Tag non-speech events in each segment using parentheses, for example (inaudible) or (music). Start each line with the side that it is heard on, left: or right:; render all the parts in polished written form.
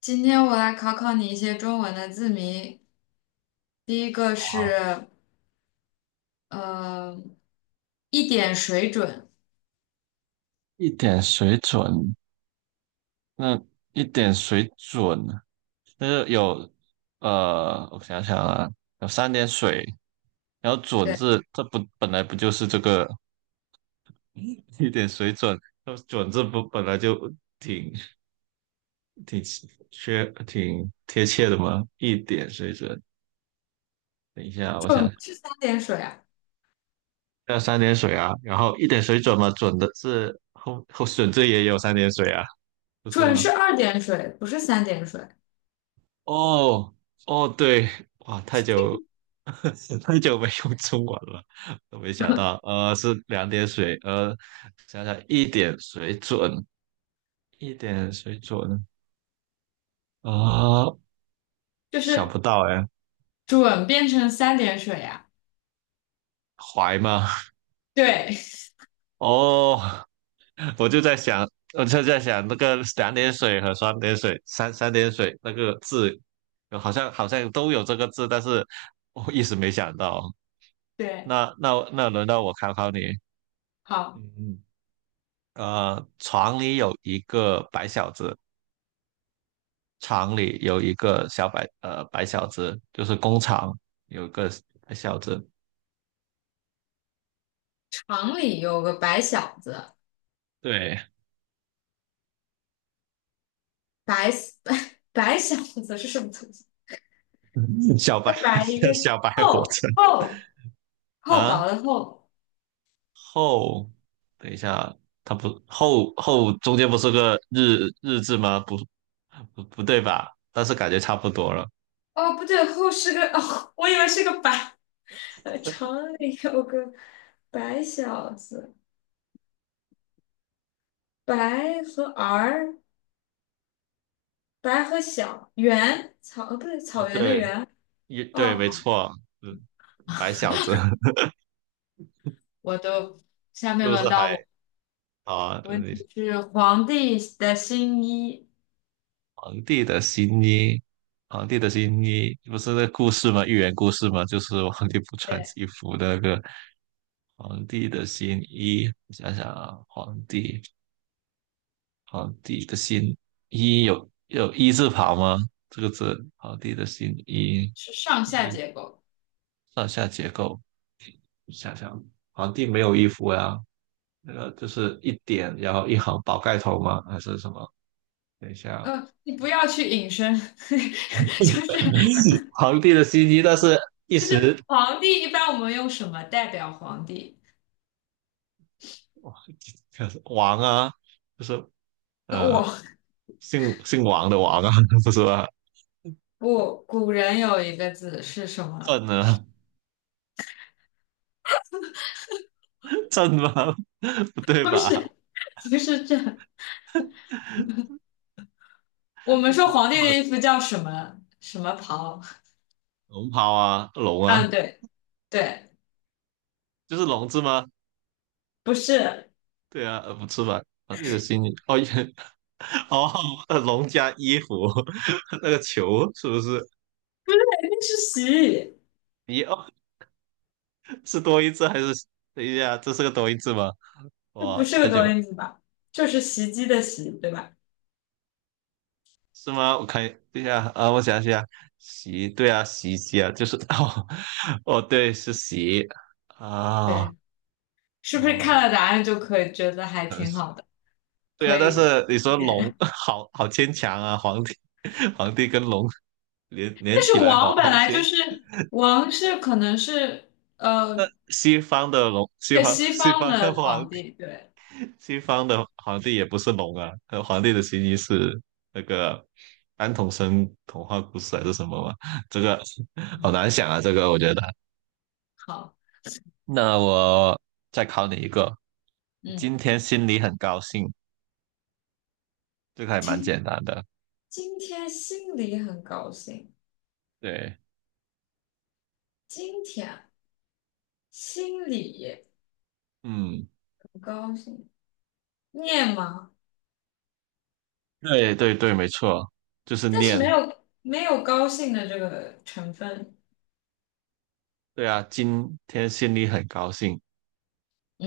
left: 今天我来考考你一些中文的字谜。第一个是，
right: 好。
left: 呃，一点水准，
right: 一点水准，那一点水准，那就有我想想啊，有三点水，然后准
left: 对，
right: 字，这不本来不就是这个一点水准，那准字不本来就挺挺挺贴切的吗？一点水准，等一下，我
left: 准
right: 想
left: 不
right: 想，
left: 是三点水啊，
right: 要三点水啊，然后一点水准嘛，准的字准字也有三点水啊，不是
left: 准
right: 吗？
left: 是二点水，不是三点水，
right: 哦。哦，对，哇，太久 (laughs) 太久没用中文了，都没想到，是两点水，想想一点水准，一点水准啊、
left: 就
right: 想
left: 是
right: 不到哎，
left: 准变成三点水呀、
right: 怀吗？
left: 对
right: 哦，(laughs) 我就在想，我就在想那个两点水和三点水，三点水那个字，好像都有这个字，但是我一时没想到。
left: (laughs) 对，
right: 那轮到我考考你。
left: 好，
right: 嗯。厂里有一个白小子，厂里有一个小白，白小子就是工厂有一个白小子，
left: 厂里有个白小子，
right: 对，
left: 白 (laughs) 白小子是什么东西？
right: (laughs) 小
left: 一
right: 白
left: 个白一个
right: (laughs) 小白火
left: 厚
right: 车
left: 厚厚薄
right: 啊，
left: 的厚。
right: 后，等一下，它不后中间不是个日字吗？不对吧？但是感觉差不多了。
left: 哦，不对，厚是个哦，我以为是个白。(laughs) 厂里有个白小子，白和儿，白和小圆草，不对，
right: 哦，
left: 草原的
right: 对，
left: 原。
right: 一
left: 哦，
right: 对，没
left: 好，
right: 错，嗯，白小子 (laughs)
left: 我都，下
right: 是
left: 面
right: 不
left: 轮
right: 是
left: 到
right: 还
left: 我。
right: 好啊？
left: 问题是皇帝的新衣，
right: 皇帝的新衣，皇帝的新衣不是那个故事吗？寓言故事吗？就是皇帝不穿
left: 对，
right: 衣服的那个皇帝的新衣。想想啊，皇帝，皇帝的新衣有一字旁吗？这个字，皇帝的新衣，
left: 是上下
right: 一
left: 结构。
right: 上下结构。想想，皇帝没有衣服呀、那个就是一点，然后一行宝盖头吗？还是什么？等一下，
left: 你不要去引申，(laughs) 就是
right: 皇帝的新衣，但是一时
left: 皇帝一般我们用什么代表皇帝？
right: 哇 (laughs) 王啊，就是
left: 我
right: 呃姓王的王啊，(laughs) 不是吧？
left: 不，古人有一个字是什么？
right: 朕啊，朕吗？(laughs) 不
left: (laughs)
right: 对
left: 不
right: 吧？
left: 是，不是这。我们说皇帝的衣服叫什么什么袍？
right: 龙袍啊，龙啊，
left: 嗯，对对，
right: 就是龙字吗？
left: 不是，
right: 对啊，不是吧？啊，你的心里哦也 (laughs) 哦，龙加衣服 (laughs) 那个球是不是？
left: 肯定是洗。
right: 一哦，是多音字还是？等一下，这是个多音字吗？
left: 这不
right: 哇，
left: 是个
right: 太
left: 多
right: 久
left: 音字吧？就是袭击的袭，对吧？
right: 是吗？我看，对呀，啊，我想想，洗，对啊，洗衣机啊，就是 (laughs) 哦，哦，对，是洗啊，
left: 对，是不是看
right: 哦，
left: 了答案就可以觉得还
right: 可能
left: 挺
right: 是
left: 好的，
right: 对
left: 可
right: 啊，但
left: 以
right: 是你
left: 一
right: 说龙，
left: 点？
right: (laughs) 好好牵强啊，皇帝，(laughs) 皇帝跟龙连
left: 但
right: 连起
left: 是
right: 来好，
left: 王本
right: 好
left: 来就
right: 牵，
left: 是王是可能是呃
right: 西方的龙，西
left: 对
right: 方
left: 西
right: 西
left: 方
right: 方的
left: 的
right: 皇
left: 皇
right: 帝，
left: 帝，对，
right: 西方的皇帝也不是龙啊，皇帝的形意是那个安徒生童话故事还是什么嘛？这个好
left: 嗯，
right: 难想啊，这个我觉得。
left: 好，
right: 那我再考你一个，
left: 嗯，
right: 今天心里很高兴，这个还蛮
left: 今
right: 简单的。
left: 今天心里很高兴，
right: 对，
left: 今天心里
right: 嗯，
left: 很高兴。念吗？
right: 对对对，没错，就是
left: 但是没
right: 念。
left: 有没有高兴的这个成分，
right: 对啊，今天心里很高兴，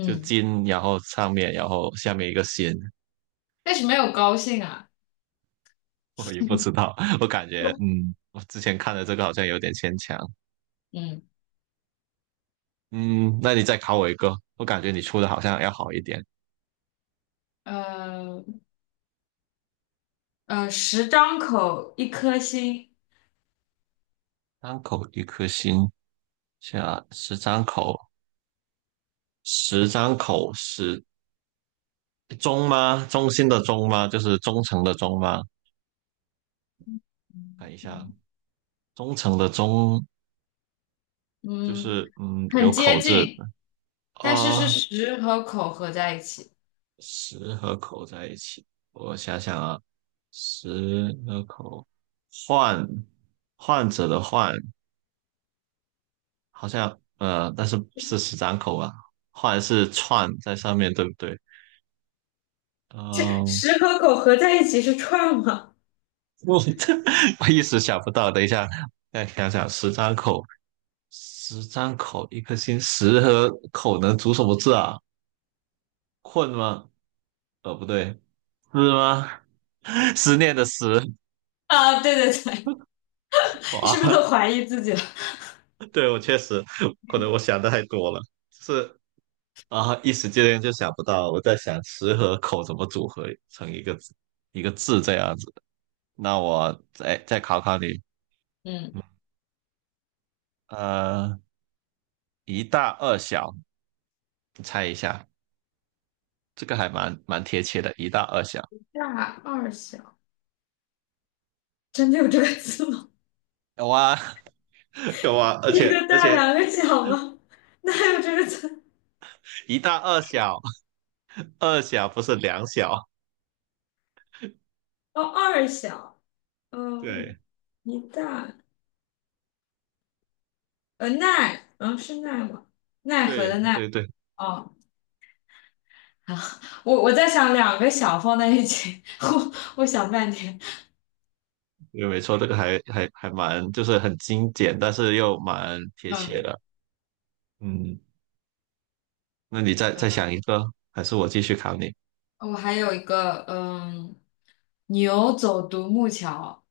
right: 就今，然后上面，然后下面一个心，
left: 但是没有高兴啊，
right: (laughs) 我也不
left: (laughs)
right: 知道，(laughs) 我感觉，嗯，我之前看的这个好像有点牵强。
left: 嗯
right: 嗯，那你再考我一个，我感觉你出的好像要好一点。
left: 呃，十张口一颗心，
right: 张口一颗心，下十张口，十张口，十中吗？中心的中吗？就是忠诚的忠吗？看一下，
left: 嗯，
right: 忠诚的忠就
left: 嗯，
right: 是嗯，
left: 很
right: 有
left: 接
right: 口字
left: 近，但是
right: 啊，
left: 十和口合在一起，
right: 十和口在一起。我想想啊，十和口，患患者的患，好像但是是十张口吧？患是串在上面，对不对？
left: (laughs)
right: 嗯，
left: 十和口合在一起是串吗？
right: 我 (laughs) 我一时想不到，等一下再想想，十张口。十张口一颗心，十和口能组什么字啊？困吗？不对，是吗？(laughs) 思念的思
left: 啊，对对对，(laughs) 是不是
right: 啊，
left: 都怀疑自己了？
right: (laughs) 对我确实可能我想的太多了，就是啊，一时之间就想不到。我在想十和口怎么组合成一个字一个字这样子。那我再考考你，
left: (laughs) 嗯，
right: 呃，一大二小，你猜一下，这个还蛮贴切的，一大二小。
left: 大二小，真的有这个字吗？
right: 有啊，(laughs) 有啊，
left: (laughs)
right: 而
left: 一
right: 且
left: 个
right: 而
left: 大，
right: 且
left: 两个小吗？(laughs) 哪有这个字？
right: 一大二小，二小不是两小。
left: 哦，二小。嗯，
right: 对
left: 一大奈，嗯是奈吗？奈何
right: 对
left: 的奈。
right: 对对，
left: 哦，好，我在想两个小放在一起，(laughs) 我想半天。
right: 对，没错，这个还蛮就是很精简，但是又蛮贴切
left: 嗯，
right: 的。嗯，那你再想一个，还是我继续考你？
left: 我还有一个，嗯，牛走独木桥，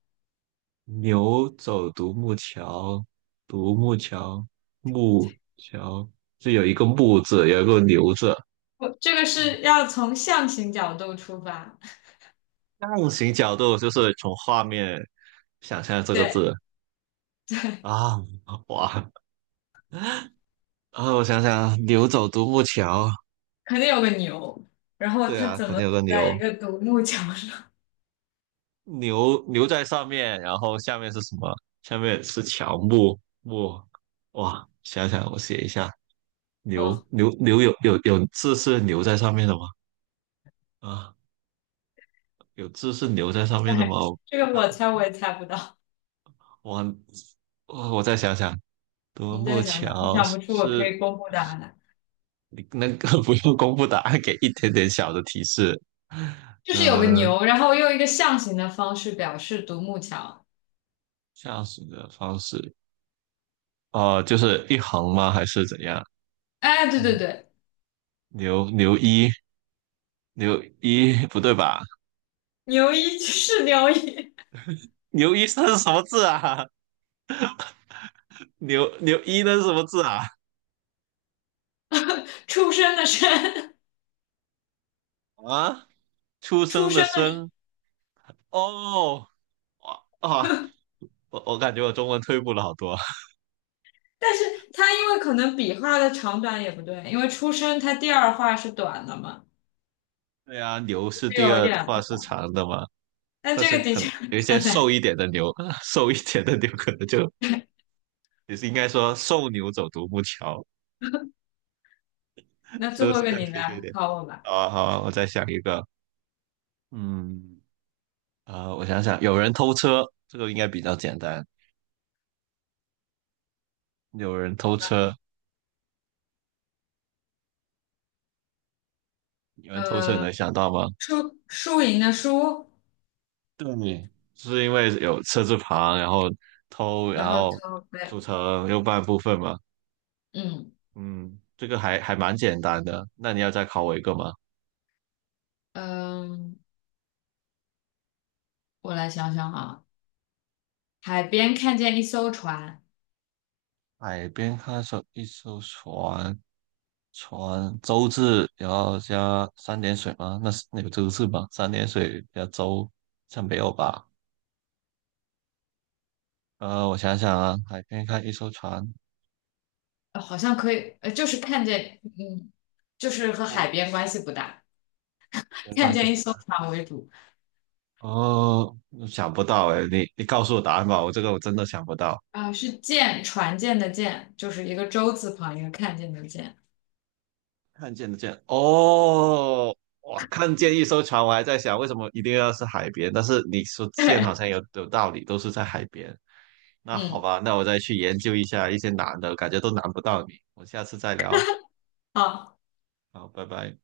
right: 牛走独木桥，独木桥，木桥就有一个木字，有一个牛字。
left: 我这个是要从象形角度出发，
right: 象形角度就是从画面想象这个
left: 对，
right: 字啊，哇啊，我想想，牛走独木桥，
left: 肯定有个牛，然后
right: 对
left: 它
right: 啊，
left: 怎
right: 可
left: 么
right: 能有个
left: 在一
right: 牛，
left: 个独木桥上？
right: 牛在上面，然后下面是什么？下面是乔木木，哇！想想我写一下，牛
left: 嗯，
right: 牛牛有字是牛在上面的吗？啊，有字是牛在上
left: (laughs)
right: 面的吗？
left: 对，这个我猜我也猜不到，
right: 我我再想想，独
left: 你再
right: 木
left: 想想，你
right: 桥
left: 想不出，我可以
right: 是
left: 公布答案。
right: 你那个 (laughs) 不用公布答案，给一点点小的提示。
left: 就是有个
right: 嗯、
left: 牛，然后用一个象形的方式表示独木桥。
right: 驾驶的方式，哦、就是一横吗？还是怎样？
left: 哎，对对
right: 嗯，
left: 对，
right: 牛一。牛一不对吧？
left: 牛一 (laughs) 是牛一，
right: 牛一生是什么字啊？(laughs) 牛一那是什么字啊？
left: 出生的生，
right: 啊，出
left: 出
right: 生的
left: 生的生。
right: 生哦，哇啊，我我感觉我中文退步了好多。(laughs)
left: 但是它因为可能笔画的长短也不对，因为出生它第二画是短的嘛，
right: 对啊，牛是
left: 就
right: 第
left: 有一
right: 二
left: 点。
right: 话是长的嘛，
left: 但
right: 但
left: 这
right: 是
left: 个的
right: 可
left: 确
right: 能
left: 很
right: 有一些瘦
left: 难。
right: 一点的牛，(laughs) 瘦一点的牛可能就 (laughs) 也是应该说瘦牛走独木桥，
left: 那最
right: 这个
left: 后一
right: 是
left: 个
right: 更
left: 你
right: 贴切一
left: 来
right: 点。
left: 考我吧。
right: 好啊，好啊我再想一个，嗯，啊、我想想，有人偷车，这个应该比较简单。有人偷车，你们偷车你
left: 呃，
right: 能想到吗？
left: 输赢的输，
right: 对，是因为有车字旁，然后偷，然
left: 然后
right: 后
left: 头对，
right: 组成右半部分嘛。
left: 嗯
right: 嗯，这个还蛮简单的。那你要再考我一个吗？
left: 嗯，我来想想啊，海边看见一艘船。
right: 海边看守一艘船，船舟字，然后加三点水吗？那是那有这个舟字吗？三点水加舟，像没有吧？我想想啊，海边看一艘船，
left: 好像可以，就是看见，嗯，就是和海
right: 哦，
left: 边关系不大，
right: 没
left: 看
right: 关系。
left: 见一艘船为主，
right: 哦，想不到哎，你你告诉我答案吧，我这个我真的想不到。
left: 啊、是舰，船舰的舰，就是一个舟字旁一个看见的见，
right: 看见的见哦，哇，看见一艘船，我还在想为什么一定要是海边，但是你说
left: (laughs)
right: 见好
left: 对
right: 像有道理，都是在海边。那好
left: 嗯，
right: 吧，那我再去研究一下一些难的，感觉都难不到你。我们下次再聊，
left: 好。
right: 好，拜拜。